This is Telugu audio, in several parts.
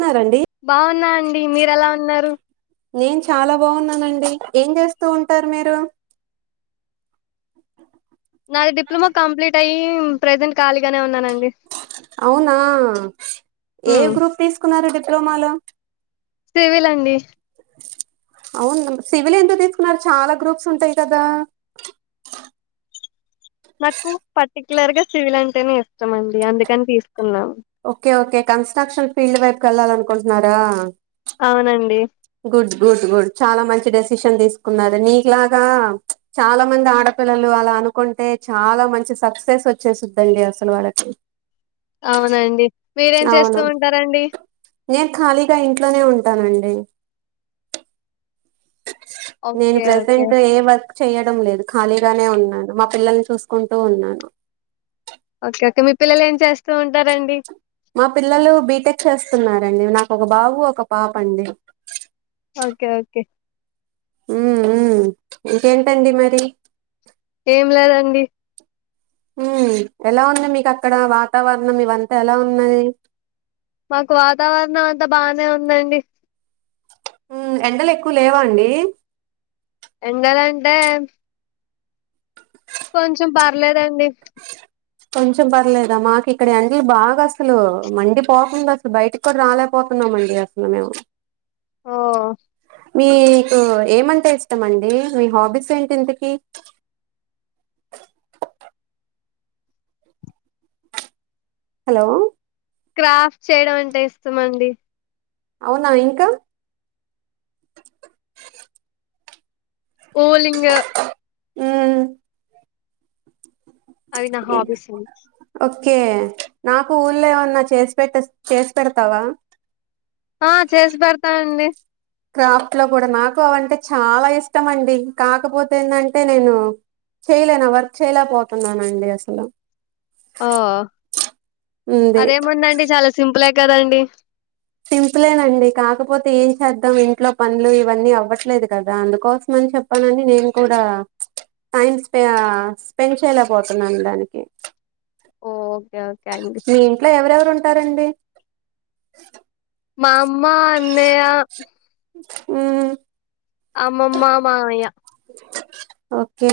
ఉన్నారండి బాగున్నా అండి మీరెలా ఉన్నారు నేను చాలా బాగున్నానండి ఏం చేస్తూ ఉంటారు మీరు నాది డిప్లొమా కంప్లీట్ అయ్యి ప్రెజెంట్ ఖాళీగనే ఉన్నానండి అవునా మ్మ్ తోమాల తేవెలండి అవును సివిల్ ఎందుకు తీసుకున్నారు చాలా గ్రూప్స్ ఉంటాయి కదా నాకు పర్టి కులర్ గా సివిల్ అంటనే ఇష్టం అండిందుకని తీసుకు ఓకే ఓకే కన్స్ట్రక్షన్ ఫీల్డ్ వైపు వెళ్లాలను కుంటున్నారా అవునండి గుడ్ గుడ్ గుడ్ చాలా మంచి డెసిషన్ తీసుకున్నారు నీకులాగా చాలా మంది ఆడపిల్లలు అలా అనుకుంటే చాలా మంచి సక్సెస్ వచ్చేస్తుదండి అసలు వాళ్ళకి అవునండి మీరేం చేస్తూ అవును ఉంటారండి నేను ఖాళీగా ఇంట్లోనే ఉంటానండి నేను ఓకే ఓకే ప్రెసెంట్ ఏ వర్క్ చేయడం లేదు ఖాళీగానే ఉన్నాను మా పిల్లల్ని చూసుకుంటూ ఉన్నాను ఓకే ఓకే మీ పిల్లలు ఏం చేస్తారు మా పిల్లలు బీటెక్ చేస్తున్నారండి నాకు ఒక బాబు ఒక పాప అండి ఓకే ఓకే మ్మ్ మ్మ్ ఇంకేంటండి మరి ఏం లేదండి మ్మ్ ఎలా ఉంది మీకు అక్కడ వాతావరణం ఇవంతా ఎలా ఉన్నయి మాకు వాతావరణం అంతా బానే ఉందండి ఉమ్ ఎండలు ఎక్కువ లేవా అండి ఎండాలు అంటే [inaudible] కొంచెం పర్లేదండి కొంచెం పర్లేదా మాకు ఇక్కడ ఎండలు బాగా అసలు మండి పోకుండా అసలు బయటకి కూడా రాలేపోతున్నామండి అసలు మేము ఓ మీకు ఏమంటె ఇస్తామండి మీ హాబీస్ ఏంటి ఇంతకి హలో క్రాఫ్ట్ చేయడం అంటే ఇస్తమండి అవునా ఇంకా ఓలింగ మ్మ్ అవి నా హాబీస్ ఓకే నాకు ఊళ్ళ ఏమన్నా చేసి పెట్ చేసి పెడతావా ఆ చేసి పెడతానండి క్రాఫ్ట్ లో కూడా నాకు అవంటే చాలా ఇష్టం అండి కాకపోతే ఏంటంటే నేను చేయలేను వర్క్ చేయలేకపోతున్నానండి అసలు ఓ ఉంది అదేముందండి చాలా సింపులే కదండి సింపులేనండి కాకపోతే ఏం చేద్దాం ఇంట్లో పనులు ఇవన్నీ అవ్వట్లేదు కదా అందుకోసమని చెప్పానని నేను కూడా టైం స్ప స్పెండ్ చేయలేకపోతున్నాను దానికి ఓ ఓకే అండి మీ ఇంట్లో ఎవరెవరు ఉంటారండి మా అమ్మా అన్నయ్య ఉమ్ అమ్మమ్మ మామయ్య ఓకే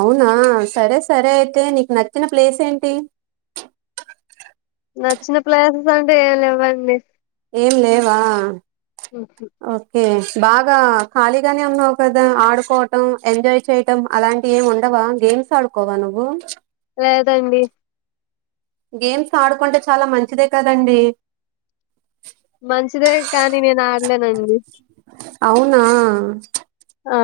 అవునా సరే సరే అయితే నీకు నచ్చిన ప్లేస్ ఏంటి నచ్చిన ప్లేసెస్ అంటే ఏమి లేవండి ఏం లేవా హుహు. ఓకే బాగా ఖాళీగానే ఉన్నావు కదా ఆడుకోవటం ఎంజాయ్ చేయటం అలాంటివి ఏమి ఉండవా గేమ్స్ ఆడుకోవా నువ్వు లేదండి గేమ్స్ ఆడుకుంటే చాలా మంచిదే కదండి మంచిదే కానీ నేను ఆడలేనండి అవునా ఆ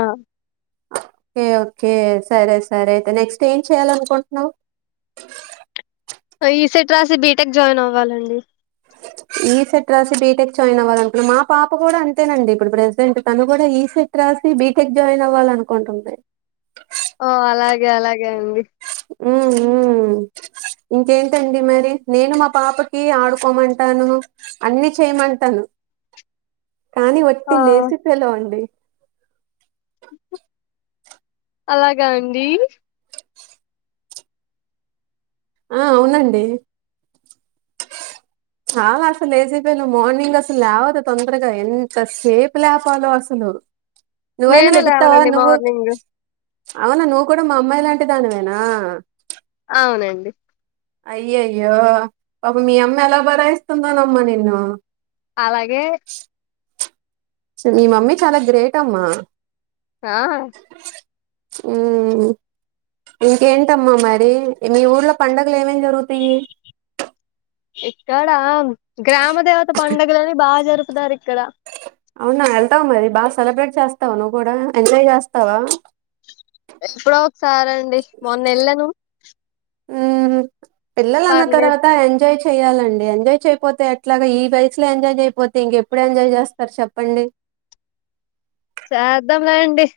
ఓకే ఓకే సరే సరే అయితే నెక్స్ట్ ఏం చేయాలనుకుంటున్నావు ఈసెట్ రాసి బీటెక్ జాయిన్ అవ్వాలండి ఈ సెట్ రాసి బీటెక్ జాయిన్ అవ్వాల అనుకుంటన్నా మా పాప కూడా అంతేనండి ఇప్పుడు ప్రజెంట్ తను కూడా ఈ సెట్ రాసి బీటెక్ జాయిన్ అవ్వాలనుకుంటుంది. ఓ అలాగే అలాగే అండి ఉమ్ ఉమ్ ఇంకేంటండి మరి నేను మా పాపకి ఆడుకోమంటాను అన్ని చేయమంటాను కానీ ఆ వట్టి లేజీ ఫెలో అండి అలాగా అండి ఆ అవునండి చాలా అసలు లేజీఫెలో మార్నింగ్ అసలు లేవదు తొందరగా ఎంతసేపు లేపాలో అసలు నువ్వైనా నేను లెగుతావా లేవనండి నువ్వు మార్నింగ్ అవునా నువ్వు కూడా మా అమ్మాయి లాంటి దానివేనా అవునండి అయ్యయో పాపం మీ అమ్మ ఎలా భరా ఇస్తుందోనమ్మ నిన్ను అలాగే మీ మమ్మీ చాలా గ్రేట్ అమ్మా ఆ ఉమ్ ఇంకేంటమ్మా మరి మీ ఊర్లో పండుగలు ఏమేం జరుగుతాయి ఇక్కడ గ్రామ దేవత పండుగలని బాగా జరుపుతారు ఇక్కడ అవునా వెళ్తావ మరి బాగా సెలబ్రేట్ చేస్తావా నువ్వు కూడా ఎంజాయ్ చేస్తావా ఎప్పుడో ఒకసారండి మొన్న ఎల్లాను ఊ పిల్లలన్న పర్లేదు తర్వాత ఎంజాయ్ చే చెయాలండి ఎంజాయ్ చేయకపోతే ఎట్లాగా ఈ వయసులో ఎంజాయ్ చేయకపోతే ఇంకెప్పుడు ఎంజాయ్ చేస్తారు చెప్పండి చేద్దాం లె అండి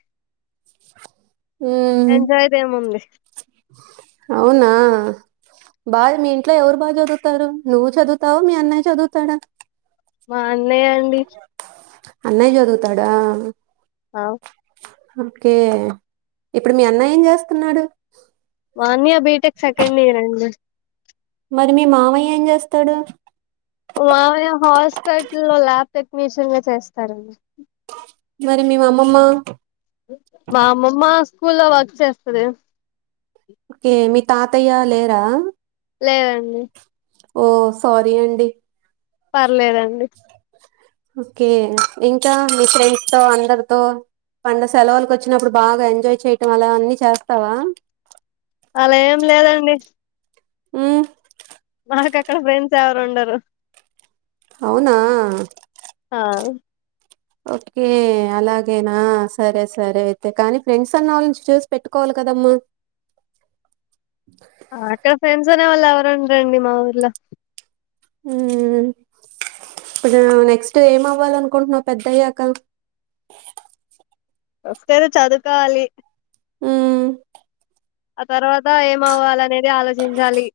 మ్మ్ ఎంజాయ్ ది ఏముంది అవునా బాగా మీ ఇంట్లో ఎవరు బాగా చదువుతారు నువ్వు చదువుతావ మీ అన్నయ్య చదువుతాడా [inaudible] అన్నయ అండి అన్నయ చదువుతాడా ఆ ఒకే ఇప్పుడు మీ అన్నయ ఏం చేస్తున్నాడు మా అన్నయ బిటెక్ సెకండ్ ఇయర్ అండి మరి మీ మామాయ్య ఏం చేస్తాడు మామయ్య హాస్పిటల్ లో ల్యాబ్ టెక్నీషియన్ గా చేస్తారండి మరి మీ అమ్మమ్మ మా అమ్మమ్మ స్కూల్ లో వర్క్ చేస్తాది ఏ మీ తాతయ్య లేరా లేరండి ఓ సారీ అండి పర్లేదండి ఓకే ఇంకా మీ ఫ్రెండ్ తో అందరితో పండ సెలవులకి వచ్చినప్పుడు బాగా ఎంజాయ్ చేయటం అలా అన్ని చేస్తావా అలా ఏం లేదండి మ్మ్ నాకు అక్కడ ఫ్రెండ్స్ ఎవరు ఉండరు అవునా ఆ ఓకే అలాగేనా సరే సరే అయితే కానీ ఫ్రెండ్స్ అన్న వాళ్ళ చేసి పెట్టుకోవాలి కదమ్మా ఆ అక్కడ ఫ్రెండ్స్ అనే వాళ్ళు ఎవర్ నా రండి మా వూళ్ళ లో ఇప్పుడు నెక్స్ట్ ఏమ అవ్వాలీ అనుకుంటున్నావు పెద్దయ్యాక ఫస్ట్ అయితే చదువుకోవాలి మ్మ్ ఆ తర్వాత ఏమ అవ్వాల అనేది ఆలోచించాలి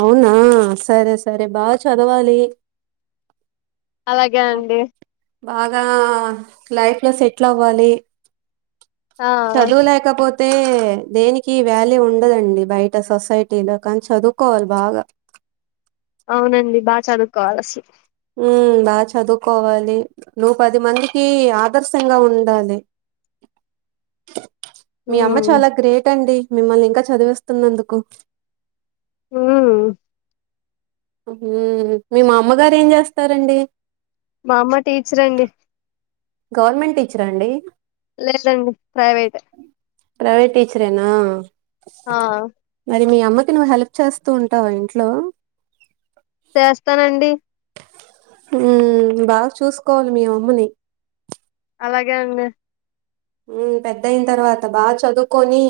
అవునా సరే సరే బాగా చదవాలి అలాగే అండి బాగా లైఫ్ లో సెటిల్ అవ్వాలి ఆ చదువు లేకపోతే పోతే దేనికి వ్యాల్యూ ఉండదండి బయట సొసైటీలో కానీ చదువుకోవాలి బాగా అవునండి బాగా చదువుకోవాలి అసలు మ్మ్ బాగా చదువుకోవాలి నువ్వు పది మందికి ఆదర్శంగా ఉండాలి మీ అమ్మ చాలా గ్రేట్ అండి మిమ్మల్ని ఇంకా చదివిస్తున్న అందుకు మ్మ్ ఉ మీ మామ్మగారు ఏం చేస్తారండి మా అమ్మ టీచర్ అండి గవర్నమెంట్ టీచర అండి లేదండి ప్రైవెట్ ప్రైవేట్ టీచరేనా ఆ మరి మీ అమ్మకి నువ్వు హెల్ప్ చేస్తూ ఉంటావా ఇంట్లో చేస్తానండి ఉ బాగా చూసుకోవాలి మీ ఆమ్మని అలాగే అండి ఉ పెద్ద అయిన తర్వాత బాగా చదువుకొని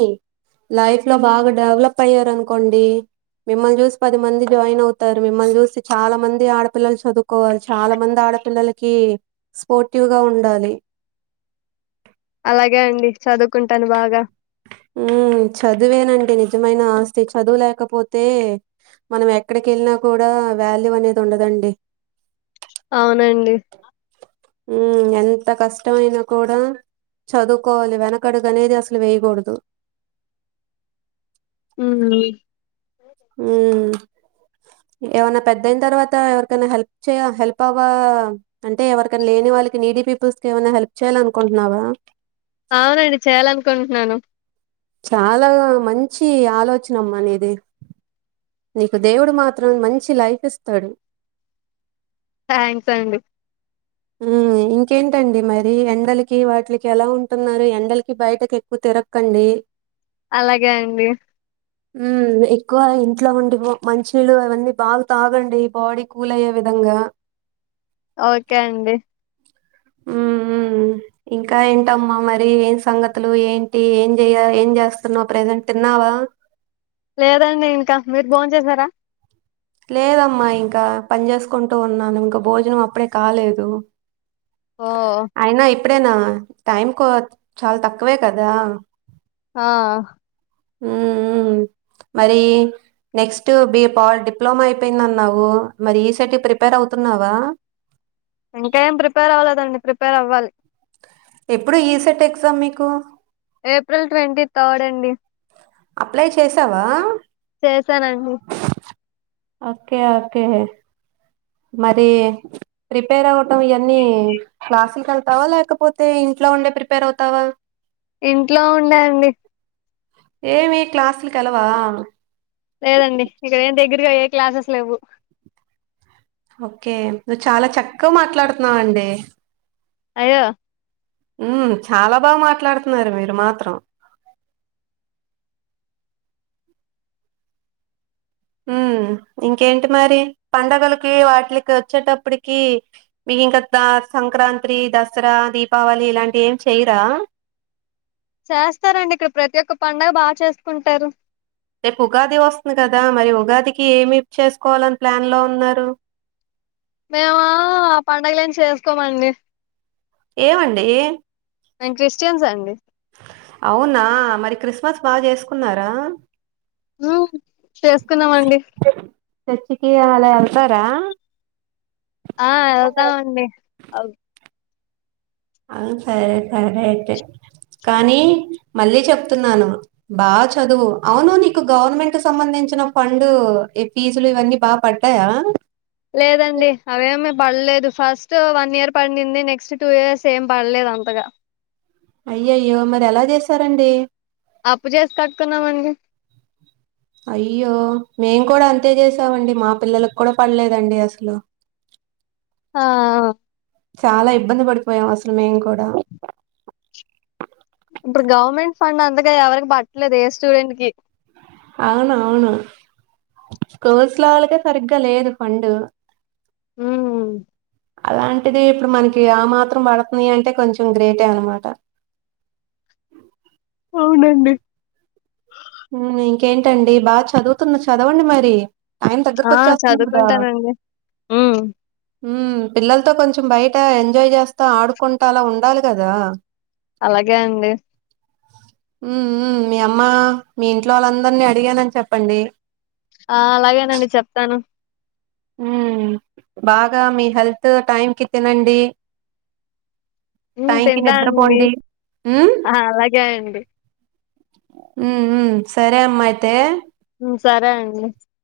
లైఫ్ లో బాగా డెవలప్ అయ్యారు అనుకోండి. మిమ్మల్ని చూసి పది మంది జాయిన్ అవుతారు. మిమ్మల్ని చూసి చాలా మంది ఆడపిల్లలు చదువుకోవాలి. చాలా మంది ఆడపిల్లలకి స్పోర్టివ్గా ఉండాలి. అలాగే అండి చదువుకుంటాను బాగా ఉ చదివేనం డి నిజమైన ఆస్తి చదువులేకపోతే మనం ఎక్కడకి వేళ్ళినా కూడా వాల్యూ అనేది ఉండదండి. అవునండి ఉ ఎంత కష్టం అయినా కూడా చదువుకోవాలి వెనక కడుగు అనేది అసలు వెయకూడదు హ్మ్ హ్ ఏమన్నా పెద్దయిన తర్వాత ఎవరికైనా హెల్ప్ చేయ హెల్ప్ అవ్వ అంటే ఎవరికైనా లేని వాళ్ళకి నీడీ పీపుల్స్ కు ఏమన్నా హెల్ప్ చేయ్యాలీ అనుకుంటున్నావా అవునండి చేయాలనుకుంటున్నాను చాలా మంచి ఆలోచనమ్మా నీది నీకు దేవుడు మాత్రం మంచి లైఫ్ ఇస్తాడు థ్యాంక్స్ అండి ఉ ఇంకేంటండి మరి ఎండలకి వాటికి ఎలా ఉంటున్నారు. ఎండలకి బయటకి ఎక్కువ తిరక్కండి. అలాగే అండి ఉ ఎక్కువ ఇంట్లో ఉండి మంచినీళ్ళు అవన్నీ బాగా తాగండి బాడీ కూల్ అయ్యే విధంగా ఓకే అండి ఉ ఉ ఇంకా ఏంటమ్మా మరి ఏం సంగతులు ఏంటి ఏం చెయ్య ఏం చేస్తున్నావు. ప్రజెంట్ తిన్నావా లేదండి ఇంకా మీర్ బోన్ చేసారా లేదమ్మా ఇంకా పని చేసుకుంటూ ఉన్నాను. ఇంకా భోజనం అప్పుడే కాలేదు. ఆ హా అయినా ఇప్పుడేనా టైం కో చాలా తక్కువే కదా ఆ హ్ హ్ మరి నెక్స్ట్ బి పాల్ డిప్లమా అయిపోయిందన్నావు. మరి ఈ సే ట్ కు ప్రిపేర్ అవుతున్నావా ఇంకా ఏం ప్రిపేర్ అవ్వలేదండి ప్రిపేర్ అవ్వాలి ఎప్పుడు ఈ సెట్ ఎగ్జామ్ మీకు ఏప్రిల్ ట్వంటీ థర్డ్ అండి అప్లై చేసావా చేసానండి ఓకే ఓకే మరి ప్రిపేర్ అవ్వ తవ ఇయన్నీ క్లాస్ల్ కేల్ తావా లేకపోతే ఇంట్లో ఉండే ప్రిపేర్ అవుతావా ఇంట్లో ఉండండి ఏమి క్లాసుల్కెల్లవా లేదండి ఇక్కడ ఏ దగ్గర ఇగ ఏ క్లాసెస్ లెవ్వు ఓకే నువ్వు చాలా చక్కగా మాట్లాడుతున్నావండి. అయ్యో హ్మ్ చాలా బాగా మాట్లాడుతున్నారు మీరు మాత్రం హ్మ్ ఇంకేంటి మరి పడుగలకి వాటికి వచ్చేటప్పటికి మీకింకా ద సంక్రాంతి, దసరా, దీపావళి ఇలాంటివి ఏం చేయరా చేస్తారండి ఇక్కడ ప్రతి ఒక్క పడుగ బాగా చేసుకుంటారు. రేపు ఉగాది వస్తుంది కదా మరి ఉగాదికి ఏమి చేసుకోవాలని ప్లాన్లో ఉన్నారు. మేము ఆ పడుగలు ఏం చేస్కోమండి ఏమండి మేం క్రిస్టియన్స్ అండి అవునా మరి క్రిస్మస్ బాగా చేసుకున్నారా హ్ మ్ చేసుకున్నామండి. చర్చ్కీ అలా ఎళ్తారా ఆ వెళ్తమండి అవు సరే సరే అయితే కానీ మళ్ళీ చెప్తున్నాను బాగా చదువు అవును నీకు గవర్నమెంట్ సంబంధించిన ఫండ్ ఈ ఫీజులు ఇవన్నీ బాగా పడ్డాయా పడ్లేదు ఫస్ట్ వన్ ఇయర్ పడింది నెక్స్ట్ టూ ఇయర్స్ ఏం పడ్లేదు అంతగా అయ్యయ్యో మరి ఎలా చేసారండి అప్పు చేసి కట్టుకున్నామండి. అయ్యో మేం కూడా అంతే చేసామండి మా పిల్లలలకు కూడా పడ్లేదండి అసలు ఆ.. చాలా ఇబ్బంది పడిపోయాం అసలు మేము కూడా ఇప్పుడు గవర్నమెంట్ ఫండ్ అంతగా ఎవరికి పడట్లేదు ఏ స్టూడెంట్కి అవును అవును కోర్సుల వాళ్ళకే సరిగ్గా లేదు ఫండ్ మ్ అలాంటిది ఇప్పుడు మనకి ఆ మాత్రం పడుతుంది అంటే కొంచం గ్రేటే అన్నమాట అవునండి. ఇంకేంటండి బాగా చదువుతున్న చదవండి మరి టైం ఆ దగ్గరకొచ్చేస్తుంది కదా! చదువుకుంటానండి హ్మ్ మ్ పిల్లల్తో కొంచం బయట ఎంజాయ్ చేస్తా ఆడుకుంటా అలా ఉండాలి కదా అలాగే అండి మ్ మ్ మీ అమ్మా మీ ఇంట్లో వాళ్ళందరిని అడిగానని చెప్పండి. ఆ అలాగేనండి చెప్తాను హ్మ్ బాగా మీ హెల్త్ టైంకి తినండి మ్ టైంకి తింటా అండి నిద్రపోండి. హ్మ్. ఆ అలాగే అండి మ్ మ్ సరే అమ్మ అయితే మ్ సరే అండి